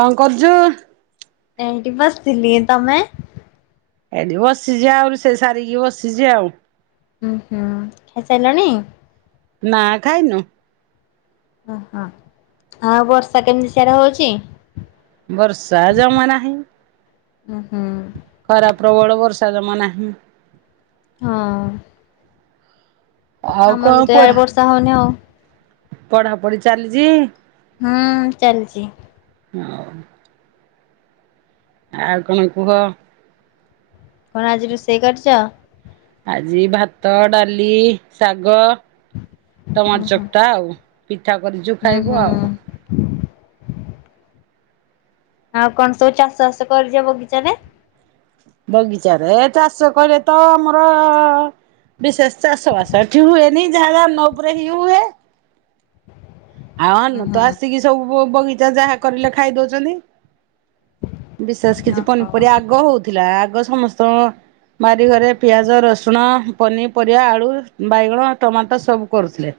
କଁ କରୁଛୁ? ଏଇଠି ବସିଥିଲି ତମେ? ଏଇଠି ବସିଚି ଆଉ ରୁଷେଇ ସାରିକି ବସିଚି ଆଉ। ଉଁ ହୁଁ ଖାଇସାଇଲଣି? ନା ଖାଇନୁ। ଓହୋ, ଆଉ ବର୍ଷା କେମିତି ସିଆଡ଼େ ହଉଚି? ବର୍ଷା ଜମା ନାହିଁ। ଉଁ, ହୁଁ। ଖରା ପ୍ରବଳ ବର୍ଷା ଜମା ନାହିଁ। ହଁ। ଆଉ ଆମର କଣ ବି ତ ପଢା ଇଆଡେ ବର୍ଷା ହଉନି ଆଉ। ପଢାପଢି ଚାଲିଚି? ହୁଁ ଚାଲିଚି। ହଁ। ଆଉ କଣ କୁହ? କଣ ଆଜି ରୋଷେଇ କରିଚ? ଆଜି ଭାତ, ଡାଲି, ଶାଗ। ଉଁ ଟମାଟ ହୁଁ ଚକଟା ଆଉ। ପିଠା କରିଚୁ ଉଁ ଖାଇବୁ ହୁଁ ଆଉ। ଆଉ କଣ ସବୁ ଚାଷ ବାସ କରିଚ ବଗିଚାରେ? ବଗିଚାରେ ଚାଷ କହିଲେ ତ ଆମର ବିଶେଷ ଚାଷ ବାଷ ଏଠି ହୁଏନି ଯାହା ଧାନ ଉପରେ ହିଁ ହୁଏ। ଆଉ ଉଁ ଅନୁ ହୁଁ ତ ଆସିକି ସବୁ ବଗିଚା ଯାହା କରିଲେ ଖାଇ ଦଉଚନ୍ତି। ବିଶେଷ କିଛି ଓହୋ ପନିପରିବା ଆଗ ହଉଥିଲା ଆଗ ସମସ୍ତଙ୍କ ବାରିଘରେ ପିଆଜ, ରସୁଣ ପନିପରିବା, ଆଳୁ, ବାଇଗଣ, ଟମାଟୋ ସବୁ କରୁଥିଲେ।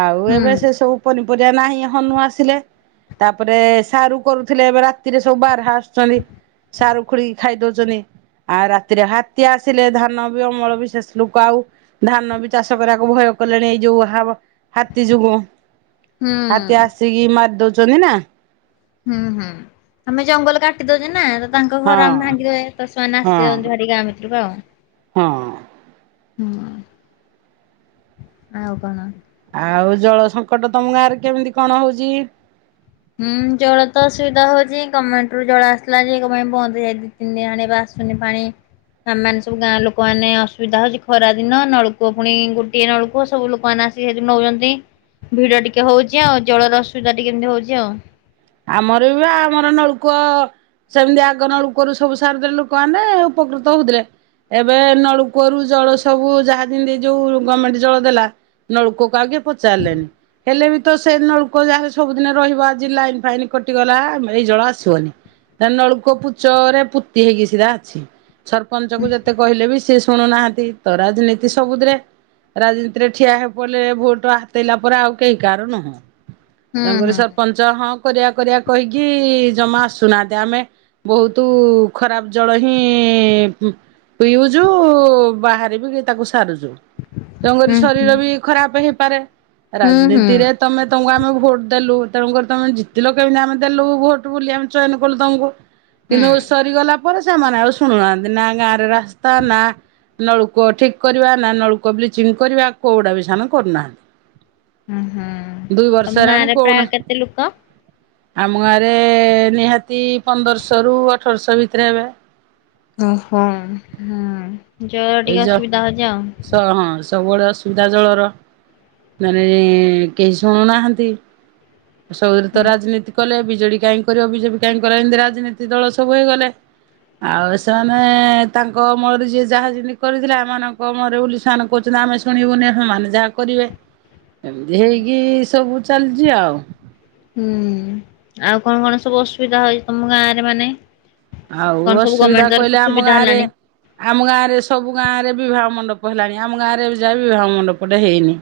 ଆଉ ହୁଁ ଏବେ ସେ ସବୁ ପନିପରିବା ନାହିଁ ହନୁ ଆସିଲେ। ତାପରେ ସାରୁ କରୁଥିଲେ ଏବେ ରାତିରେ ସବୁ ବାରହା ଛନ୍ତି। ସାରୁ ଖୋଳିକି ଖାଇଦଉ ଆ ରାତିରେ ହାତୀ ଆସିଲେ ଧାନ ବି ଅମଳ ବିଶେଷ ଲୁକ ଆଉ ଧାନ ବି ଚାଷ କରିଆକୁ ଭୟ କଲେଣି ଏଇ ଯୋଉ ହାତୀ ଯୋଗୁ। ହୁଁ ହାତୀ ଆସିକି ମାରି ଦଉଚନ୍ତି ନା। ହୁଁ ହୁଁ, ଆମେ ଜଙ୍ଗଲ କାଟିଦଉଚେ ନା ତାଙ୍କ ଘର ଆମେ ହଁ ଭାଙ୍ଗିଦଉଚେ। ତ ସେମାନେ ହଁ ଆସିିଯାଉଚନ୍ତି ଭାରି ଗାଁ ଭିତୁରୁକୁ ଆଉ। ହଁ। ହୁଁ, ଆଉ କଣ? ଆଉ ଜଳ ସଙ୍କଟ ତମ ଗାଁ ରେ କେମିତି କଣ ହଉଚି? ହୁଁ, ଜଳ ତ ଅସୁବିଧା ହଉଚି। ଗମେଣ୍ଟ ରୁ ଜଳ ଆସିଥିଲା ଯେ କଣ ପାଇଁ ବନ୍ଦ ଯାଇଚି। [unintelligible] ଆଣିବା ଆସୁନି ପାଣି। ଆମ୍ ମାନେ ସବୁ ଗାଁ ଲୋକମାନେ ଅସୁବିଧା ହଉଚି। ଖରା ଦିନ ନଳକୂଅ ପୁଣି ଗୋଟିଏ ନଳକୂଅ ସବୁ ଲୋକମାନେ ଆସ ସେ ନଉଚନ୍ତି। ଭିଡ ଟିକେ ହଉଚି ଆଉ ଜଳର ଅସୁବିଧା ଟିକେ ଏମିତି ହଉଚି ଆଉ। ଆମର ବି ଆମର ନଳକୂଅ ସେମିତି ଆଗ ନଳକୂଅ ରୁ ସବୁ ସାରଦେଲେ ଲୁକମାନେ ଉପକୃତ ହଉଥିଲେ ଏବେ ନଳକୂଅରୁ ଜଳ ସବୁ ଯାହା ଯେମିତି ଯୋଉ ଗମେଣ୍ଟ ଜଳ ଦେଲା ନଳକୂଅ କୁ ଆଉ କେହି ପଚାରିଲେନି। ହେଲେ ବି ତ ସେ ନଳକୂଅ ଯାହା ହେଲେ ସବୁଦିନ ରହିବ ଆଜି ଲାଇନ୍ ଫାଇନି କଟିଗଲା ଆମ ଏଇ ଜଳ ଆସିବନି। ତା ନଳକୂପ ପୂଚ ରେ ପୁତି ହେଇକି ସିଧା ଅଛି। ସରପଞ୍ଚ କୁ ଯେତେ କହିଲେ ବି ସିଏ ଶୁଣୁନାହାନ୍ତି। ତ ରାଜନୀତି ସବୁଥିରେ। ରାଜନୀତିରେ ଠିଆ ହେଇ ପଡ଼ିଲେ ଭୋଟ ଆସେଇଲା ପରେ ଆଉ କେହି କାହାର ନୁହଁ। ହୁଁ ତାଙ୍କର ହୁଁ ସରପଞ୍ଚ ହଁ କରିଆ କରିଆ କହିକି ଜମା ଆସୁନାହାନ୍ତି। ଆମେ ବହୁତ ଖରାପ ଜଳ ହିଁ ପିଉଛୁ ବାହାରେ ବି ତାକୁ ସାରୁଛୁ। ତମରି ହୁଁ ଶରୀର ବି ଖରାପ ହେଇପାରେ। ହୁଁ ହୁଁ ହୁଁ ରାଜନୀତିରେ ତମେ ତମକୁ ଆମେ ଭୋଟ ଦେଲୁ ତେଣୁ କରି ତମେ ଜି ତିଲ କେମିତି ଆମେ ଦେଲୁ ଭୋଟ ବୁଲି ଆମେ ଚୟନ କଲୁ ତମକୁ ହୁଁ କିନ୍ତୁ ସରିଗଲା ପରେ ସେମାନେ ଆଉ ଶୁଣୁନାହାନ୍ତି। ନା ଗାଁରେ ରାସ୍ତା, ନା ନଳୁକୂଅ ଠିକ କରିବା ନା, ନଳୁକୂଅ ବ୍ଲିଚିଂ କରିବା କୋଉଟା ବି ସାନ କରୁନାହାନ୍ତି। ହୁଁ ଦୁଇ ବର୍ଷ ହେଲାଣି କୋଣ ଲୁକ? ଆମ ଗାଁରେ ନିହାତି ପନ୍ଦରଶହରୁ ଅଠରଶହ ଭିତରେ ହେବେ। ଓହୋ ହୁଁ ଜଳର ଟିକେ ଅସୁବିଧା ହଉଛି ଆଉ। ତ ହଁ ସବୁବେଳେ ଅସୁବିଧା ଜଳର। ମାନେ କେହି ଶୁଣୁନାହାନ୍ତି, ସବୁବେଳେ ତ ହୁଁ ରାଜନୀତି କଲେ। ବିଜେଡି କାହିଁ କରିବ ବିଜେପ କାଇଁ କରା ଏମିତି ରାଜନୀତି ଦଳ ସବୁ ହେଇଗଲେ। ଆଉ ସେମାନେ ତାଙ୍କ ଅମଳରେ ଯିଏ ଯାହା ଯେମିତି କରିଥିଲା। ଏମାନଙ୍କ ଅମଳରେ ବୋଲି ସାନ୍ କହୁଛନ୍ତି ଆମେ ଶୁଣିବୁନି ସେମାନେ ଯାହା କରିବେ। ଏମିତି ହେଇକି ସବୁ ଚାଲିଛି ଆଉ। ହୁଁ ଆଉ କଣ କଣ ସବୁ ଅସୁବିଧା ହଇ ତମ ଗାଁ ରେ ମାନେ? ଆଉ କଣ ସବୁ ଅସୁବିଧା ଗମେଣ୍ଟ ତରଫରୁ କହିଲେ ଆମ ସୁବିଧା ଗାଁ ରେ ହେଲାଣି। ଆମ ଗାଁରେ ସବୁ ଗାଁରେ ବିିବାହ ମଣ୍ଡପ ହେଲାଣି ଆମ ଗାଁରେ ଏଯାଏ ବି ବିବାହ ମଣ୍ଡପ ଟାଏ ହେଇନି।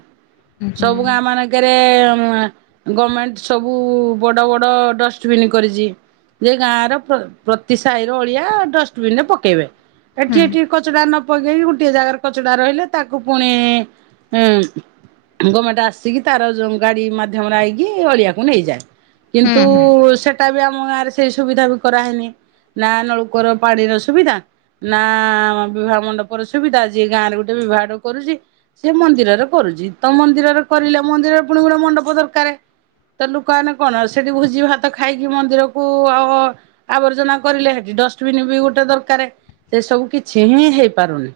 ଉଁ ହୁଁ। ସବୁ ଗାଁ ମାନେ କେ କେରେ ଗର୍ମେଣ୍ଟ ସବୁ ବଡ଼ ବଡ଼ ଡଷ୍ଟବିନ୍ କରିଛି। ଏ ଗାଁର ପ୍ରତି ସାହିର ଅଳିଆ ଡଷ୍ଟବିନ ରେ ପକେଇବେ। ହୁଁ ଏଠି ଏଠି କ କଚଡା ନ ପକେଇକି ଗୋଟିଏ ଜାଗାରେ କଚଡା ରହିଲେ ତାକୁ ପୁଣି ଉଁ ଗର୍ମେଣ୍ଟ ଆସିକି ତାର ଯୋଉଁ ଗାଡ଼ି ମାଧ୍ୟମରେ ଆଇକି ଅଳିଆକୁ ନେଇଯାଏ। ହୁଁ କିନ୍ତୁ ହୁଁ। ସେଟା ବି ଆମ ଗାଁ ରେ ସେ ସୁବିଧା ବି କରାହେଇନି। ନା ନଳକୂଅ ର ପାଣିର ସୁବିଧା ନା ବିବାହ ମଣ୍ଡପର ସୁବିଧା, ଯିଏ ଗାଁ ରେ ଗୋଟେ ବିଭା ଘର କରୁଛି ସିଏ ମନ୍ଦିରରେ କରୁଛି। ତ ମନ୍ଦିରରେ କରିଲେ ମନ୍ଦିରରେ ପୁଣି ଗୋଟେ ମଣ୍ଡପ ଦରକାର। ତ ଲୋକମାନେେ କଣ ସେଠି ଭୋଜି ଭାତ ଖାଇକି ମନ୍ଦିରକୁ ଆଉ ଆବର୍ ର୍ଜନା କରିଲେ। ସେଠି ଡଷ୍ଟବିନ ବି ଗୋଟେ ଦରକାର ସେ ସବୁ କିଛି ହିଁ ହେଇପାରୁନି।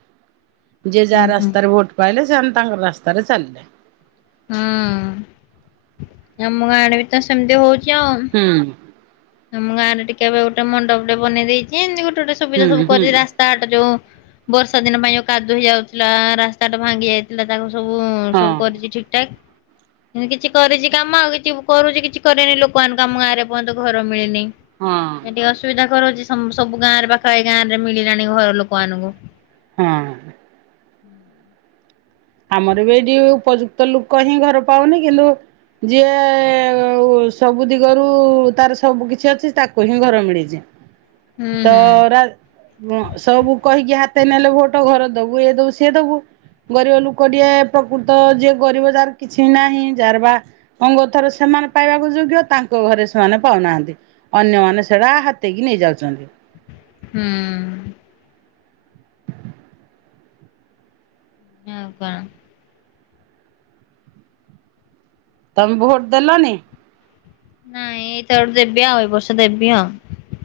ଯିଏ ଉଁ ଯାର ହୁଁ। ରାସ୍ତରେ ଭୋଟ ପାଇଲେ, ସେମାନେ ତାଙ୍କର ରାସ୍ତାରେ ଚାଲିଲେ। ହଁ। ଆମ ଗାଁ ଆଡେ ବି ତ ସେମିତି ହଉଛି ଆଉ। ହୁଁ। ଆମ ଗାଁରେ ଟିକେ ଏବେ ଗୋଟେ ମଣ୍ଡପ ଟେ ବନେଇ ଦେଇଛି। ଏମତି ଗୋଟେ ଗୋଟେ ସୁବିଧା ସବୁ ହୁଁ ହୁଁ କରିରା। କାର ଟା ଯୋଉ ବର୍ଷା ଦିନ ପାଇଁ ଯୋଉ କାଦୁଅ ହେଇଯାଉଥିଲା ରାସ୍ତାଟା ଭାଙ୍ଗି ଯାଇ ଥିଲା ତାକୁ ସବୁ ହଁ ସବୁ କରିଛି ଠିକ୍ ଠାକ। କିଛି କରିଛି କାମ ଆଉ କିଛି କରୁଛି କିଛି କରିନି ଲୋକମାନଙ୍କୁ ଆମ ଗାଁରେ ଏପର୍ଯ୍ୟନ୍ତ ଘର ମିଳିନି। ହଁ ଏ ଟିକେ ଅସୁବିଧା କରୁଛି ସବୁ ଗାଁ ରେ ପାଖା ପାଖି ଗାଁରେ ମିଳିଲାଣି ଘର ଲୋକମାନଙ୍କୁ। ହଁ। ଆମର ବି ଏଇଠି ଉପଯୁକ୍ତ ଲୋକ ହିଁ ଘର ପାଉନି କିନ୍ତୁ ଯିଏ ସବୁ ଦିଗରୁ ତାର ସବୁ କିଛି ଅଛି ତାକୁ ହିଁ ଘର ମିଳିଛି। ହୁଁ ତ ହୁଁ ରା ସବୁ କହିକି ହାତେଇ ନେଲେ ଭୋଟ ଘର ଦବୁ ଏ ଦବୁ ସେ ଦବୁ ଗରିବ ଲୋ ଗୋଟିଏ ପ୍ରକୃତ ଯିଏ ଗରିବ ଯାହାର କିଛି ନାହିଁ ଯାହାର ବା ଅଙ୍ଗ ଥରେ ସେମାନେ ପାଇବାକୁ ଯୋଗ୍ୟ ତାଙ୍କ ଘରେ ସେମାନେ ପାଉନାହାନ୍ତି। ଅନ୍ୟମାନେ ସେଇଟା ହାତେଇକି ନେଇଯାଉଛନ୍ତି। ହୁଁ। ହଁ ବା। ତମେ ଭୋଟ ଦେଲାଣି? ନାଇଁ ଏଇଟା ଗୋଟେ ଦେବି ଆଉ ଏ ବର୍ଷ ଦେବି ଆଉ।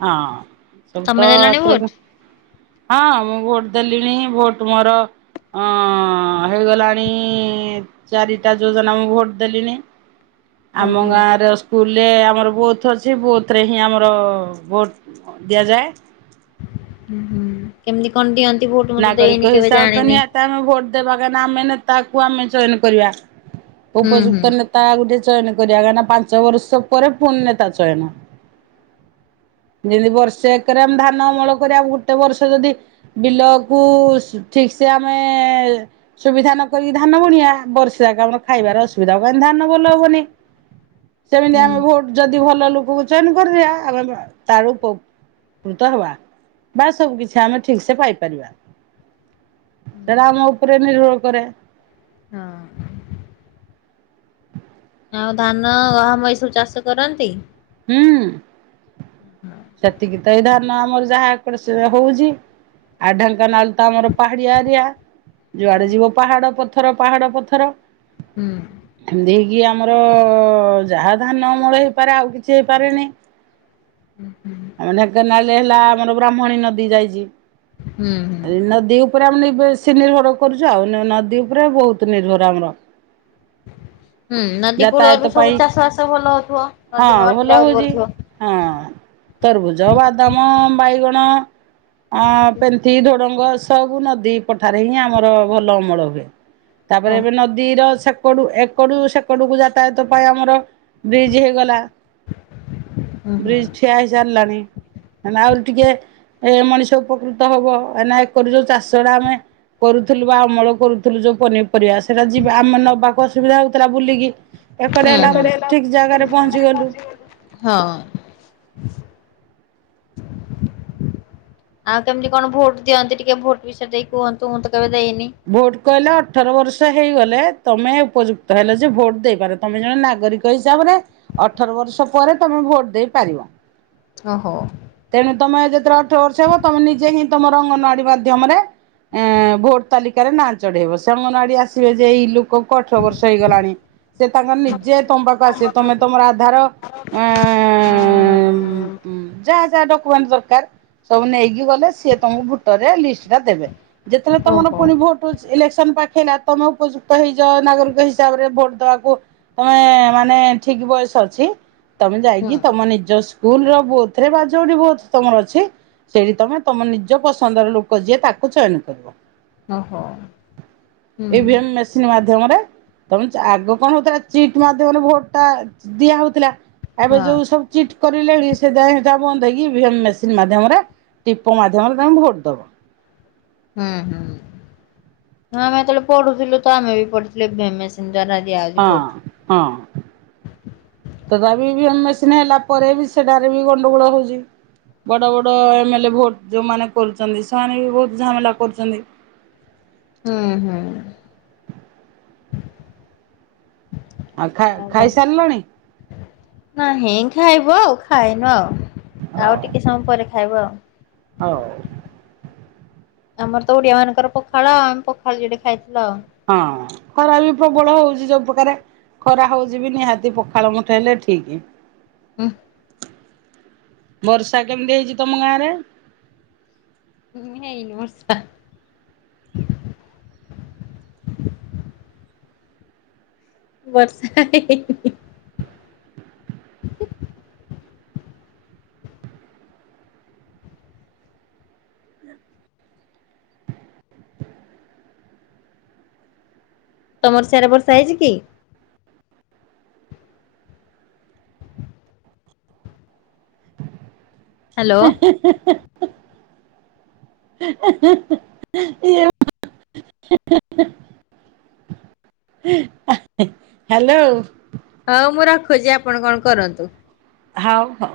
ହଁ ସବୁ ତମେ ତ ଦେଲଣି ଭୋଟ? ଆତ୍ରକ ହଁ ମୁଁ ଭୋଟ ଦେଲିଣି ଭୋଟ ମୋର ହଁ ହେଇଗଲାଣି ଚାରିଟା ଯୋଜନା ମୁଁ ଭୋଟ୍ ଦେଲିଣିି। ଆମ ଓହୋ। ଗାଁର ସ୍କୁଲରେ ଆମର ବୋଥ୍ ଅଛି ବୋଥେ ହିଁ ଆମର ଭୋଟ୍ ଦିଆଯାଏ। ହୁଁ-ହୁଁ କେମିତି କଣ ଦିଅନ୍ତି ଭୋଟ ମୁଁ ତ ନାଗରିକ ଦେଇନି କେବେ ହିସାବରେ ତ ଜାଣିନି। ନିହାତି ଆମେ ଭୋଟ ଦେବା କାହିଁ ନା ଆମେ ତାକୁ ଆମେ ଚୟନ କରିବା ହୁଁ ହୁଁ। ଉପଯୁକ୍ତ ନେ ତା ଗୋଟେ ଚୟନ କରିବା କାହିଁକି ନା ପାଞ୍ଚ ବର୍ଷ ପରେ ପୁଣି ନେତା ଚୟନ। ଯେମିତି ବର୍ଷେ ଏକରେ ଆମ ଧାନ ଅମଳ କରି ଗୋଟେ ବର୍ଷ ଯଦି ବିଲ କୁ ଠିକ ସେ ଆମେ ସୁବିଧା ନକରିକି ଧାନ ବୁଣିବା ବର୍ଷ ଯାକ ଆମର ଖାଇବ ଅସୁବିଧା ହବ କାହିଁକି ନା ଧାନ ଭଲ ହବନି। ସେମିତି ହୁଁ ଆମେ ଭୋଟ ଯଦି ଭଲ ଲୋକକୁ ଚୟନ କରିବା ଆଉ ତାର ଉ ପକୃତ ହବା ବା ସବୁ କିଛି ଆମେ ଠିକ ସେ ପାଇପାରିବା। ହୁଁ ଏରା ଆମ ଉପରେ ନିର୍ଭର କରେ। ହଁ। ଆଉ ଧାନ ଗହମ ଏଇ ସବୁ ଚାଷ କରନ୍ତି। ହୁଁ ସେତିକି ତ ଏଇ ଧା ନ ଆମର ଯାହା ହଉଛି ଆଉ ଢେଙ୍କାନାଳ ତ ଆମର ପାହାଡିଆ ଏରିଆ। ହୁଁ ଯୁଆଡେ ଯିବ ପାହାଡ ପଥର ପାହାଡ ପଥର। ହୁଁ। ଏମତି ହେଇକି ଆମର ଯାହା ଧାନ ଅମଳ ହେଇପାରେ ଆଉ କିଛି ହେଇପାରେନି। ହୁଁ ହୁଁ ଆମ ଢେଙ୍କାନାଳରେ ହେଲା ଆମର ବ୍ରାହ୍ମଣୀ ନଦୀ ଯାଇଛି ହୁଁ। ନଦୀ ଉପରେ ଆମେ ବେଶୀ ନିର୍ଭର କରୁଛୁ ଆଉ ନଦୀ ଉପରେ ବହୁତ ନିର୍ଭର ଆମର। ହୁଁ ନଦୀ କୂଳରେ ଯାତାୟାତ ବି ସବୁ ପାଇଁ ଚାଷ ବାସ ଭଲ ହଉଥିବ ହଁ ନଦୀ ଭଲ ମାଟିରେ ହଉଛି। [unintelligible] ହଁ ତରଭୁଜ ବାଦାମ ବାଇଗଣ ଅ ପେନ୍ଥି ଢୋଡଙ୍ଗ ସବୁ ନଦୀ ପଠାରେ ହିଁ ଆମର ଭଲ ଅମଳ ହୁଏ। ତାପରେ ଏବେ ଓହୋ। ନଦୀର ସେକଡୁ ଏକଡୁ ସେକ ସେପଟକୁ ଯାତାୟତ ପାଇଁ ଆମର ବ୍ରିଜ ହେଇଗଲା। ହୁଁ ହୁଁ ବ୍ରିଜ ହୁଁ ଠିଆ ହେଇ ସାରିଲାଣି ହେଲେ ଆହୁରି ଟିକେ ଏ ମଣିଷ ଉପକୃତ ହବ ଏନା ଏକରୁ ଏଇ ଯୋଉ ଚାଷଟା ଆମେ କରୁଥିଲୁ ବା ଅମଳ କରୁଥିଲୁ ଯୋଉ ପନିପରିବା ସେଇଟା ଯିବା ଆମେ ନବାକୁ ଅସୁବିଧା ହଉଥିଲା। ବୁଲିକି ଏପଟେ ହୁଁ। ହେଲା ଆମର ଠିକ ଜାଗାରେ ପହଞ୍ଚି ଗଲୁ। ହଁ। ଆଉ କେମିତି କଣ ଭୋଟ ଦିଅନ୍ତି ଟିକେ ଭୋଟ ବିଷୟ ଦେଇ କୁହନ୍ତୁ ମୁଁ ତ କେବେ ଦେଇନି। ଭୋଟ କହିଲେ ଅଠର ବର୍ଷ ହେଇଗଲେ ତମେ ଉପଯୁକ୍ତ ହେଲ ଯେ ଭୋଟ ଦେଇପାରେ ତମେ ଜଣେ ନାଗରିକ। ସେଇ ହିସାବରେ ଅଠର ବର୍ଷ ପରେ ତମେ ଭୋଟ ଦେଇପାରିବ। ଓ ହୋ। ତେଣୁ ତମେ ଯେତେବେଳେ ଅଠର ବର୍ଷ ହେବ ତମେ ନିଜେ ହିଁ ତମ ର ଅଙ୍ଗନବାଡି ମାଧ୍ୟମରେ ଏଁ ଭୋଟ ତାଲିକାରେ ନାଁ ଚଢେଇବ ସେ ଅଙ୍ଗନବାଡି ଆସିବେ ଯେ ଏଇ ଲୋକ କୁ ଅଠରବର୍ଷ ହେଇଗଲାଣି ସେ ତାଙ୍କର ନିଜେ ତମ ପାଖକୁ ଆସେ ତମେ ତମର ଆଧାର ହୁଁ। ଉମ-ହୁଂ ଯାହା ଯାହା ଡକୁମେଣ୍ଟ ଦରକାର ସବୁ ନେଇକି ଗଲେ ସି ତମକୁ ଭୋଟରରେ ଲିଷ୍ଟ ଟା ଦେବେ। ଯେତେବେଳେ ତମର ଓହୋ ପୁଣି ଭୋଟ ଇଲେକ୍ସନ ପାଖେଇଲା ତମ ଉପଯୁକ୍ତ ତ ହେଇଯଅ ନାଗରିକ ହିସାବରେ ଭୋଟ ଦେବାକୁ ତମେ ମାନେ ଠିକ୍ ବୟସ ଅଛି। ତମେ ହୁଁ ଯାଇକି ତମ ନିଜ ସ୍କୁଲ ର ବୋଥରେ ବା ଯଉଠି ବୋଥ ତମର ଅଛି। ସେଇଠି ତମେ ତମ ନିଜ ପସନ୍ଦର ଲୋକ ଯିଏ ତାକୁ ଚୟନ କରିବ। ଓହୋ। ହୁଁ ଏଇ ଭିଏମ ମେସିନ୍ ମାଧ୍ୟମରେ ତମେ ଆଗ କଣ ହଉଥିଲା ଚିଟ୍ ମାଧ୍ୟମରେ ଭୋଟ ଟା ଦିଆ ହଉଥିଲା ଏବେ ଯୋଉ ହଁ ସବୁ ଚିଟ୍ କହିଲେଣି ସେ ଯାଏ ତା ବନ୍ଧହେଇକି ମେସିନ୍ ମାଧ୍ୟମରେ ଟିପ ମାଧ୍ୟମରେ ତାଙ୍କୁ ଭୋଟ୍ ଦବ। ହୁଁ। ହଁ ଆମେ ଯେତେବେଳେ ପଢୁଥିଲୁ ତ ଆମେ ବି ପଢିଥିଲୁ। [unintelligible] [unintelligible] ହଁ ହଁ! ତ ଇଭିମ ମେସିନ୍ ହେଲା ପରେ ବି ସେଟାରେ ବି ଗଣ୍ଡଗୋଳ ହଉଛି ବଡ ବଡ ତ ଏମେଲେ ଭୋଟ୍ ଯେଉଁମାନେ କରୁଛନ୍ତି ସେମାନେ ବି ବହୁତ ଝାମେଲା କରୁଛନ୍ତି। ହୁଁ ହୁଁ। ଆଉ [unintelligible] କଣ ଖାଇ ସାରିଲଣି। ନାହିଁ ଖାଇବୁ ଆଉ ଖାଇନୁ ଆଉ ହଉ ଆଉ ଟିକେ ହଁ ପରେ ଖାଇବୁ ଆଉ ହଉ। ଆମର ତ ଓଡିଆ ମାନଙ୍କର ପଖାଳ ଆଉ ଆମେ ପଖାଳ ଯୋଡେ ଖାଇଥିଲୁ ଆଉ ହଁ ଖରା ବି ପ୍ରବଳ ହଉଛି ଯଉ ପ୍ରକାର ଖରା ହଉଛିବି ନିହାତି ପଖାଳ ମୁଠେ ହେଲେ ଠିକ୍। ହୁ। ବର୍ଷା କେମିତି ହେଇଛି ତମ ଗାଁ ରେ। ହେଇନି ବର୍ଷା। ବର୍ଷା ହେଇନି। ତମର ସେଇ ଆଡ଼େ ବର୍ଷା ହେଇଛି କି। ହା ହ୍ୟାଲୋ। ହା ହା। [unintelligible] [unintelligible] ହ୍ୟାଲୋ। ହଉ ମୁଁ ରଖୁଛି ଆପଣ କଣ କରନ୍ତୁ। ହଉ ହଉ।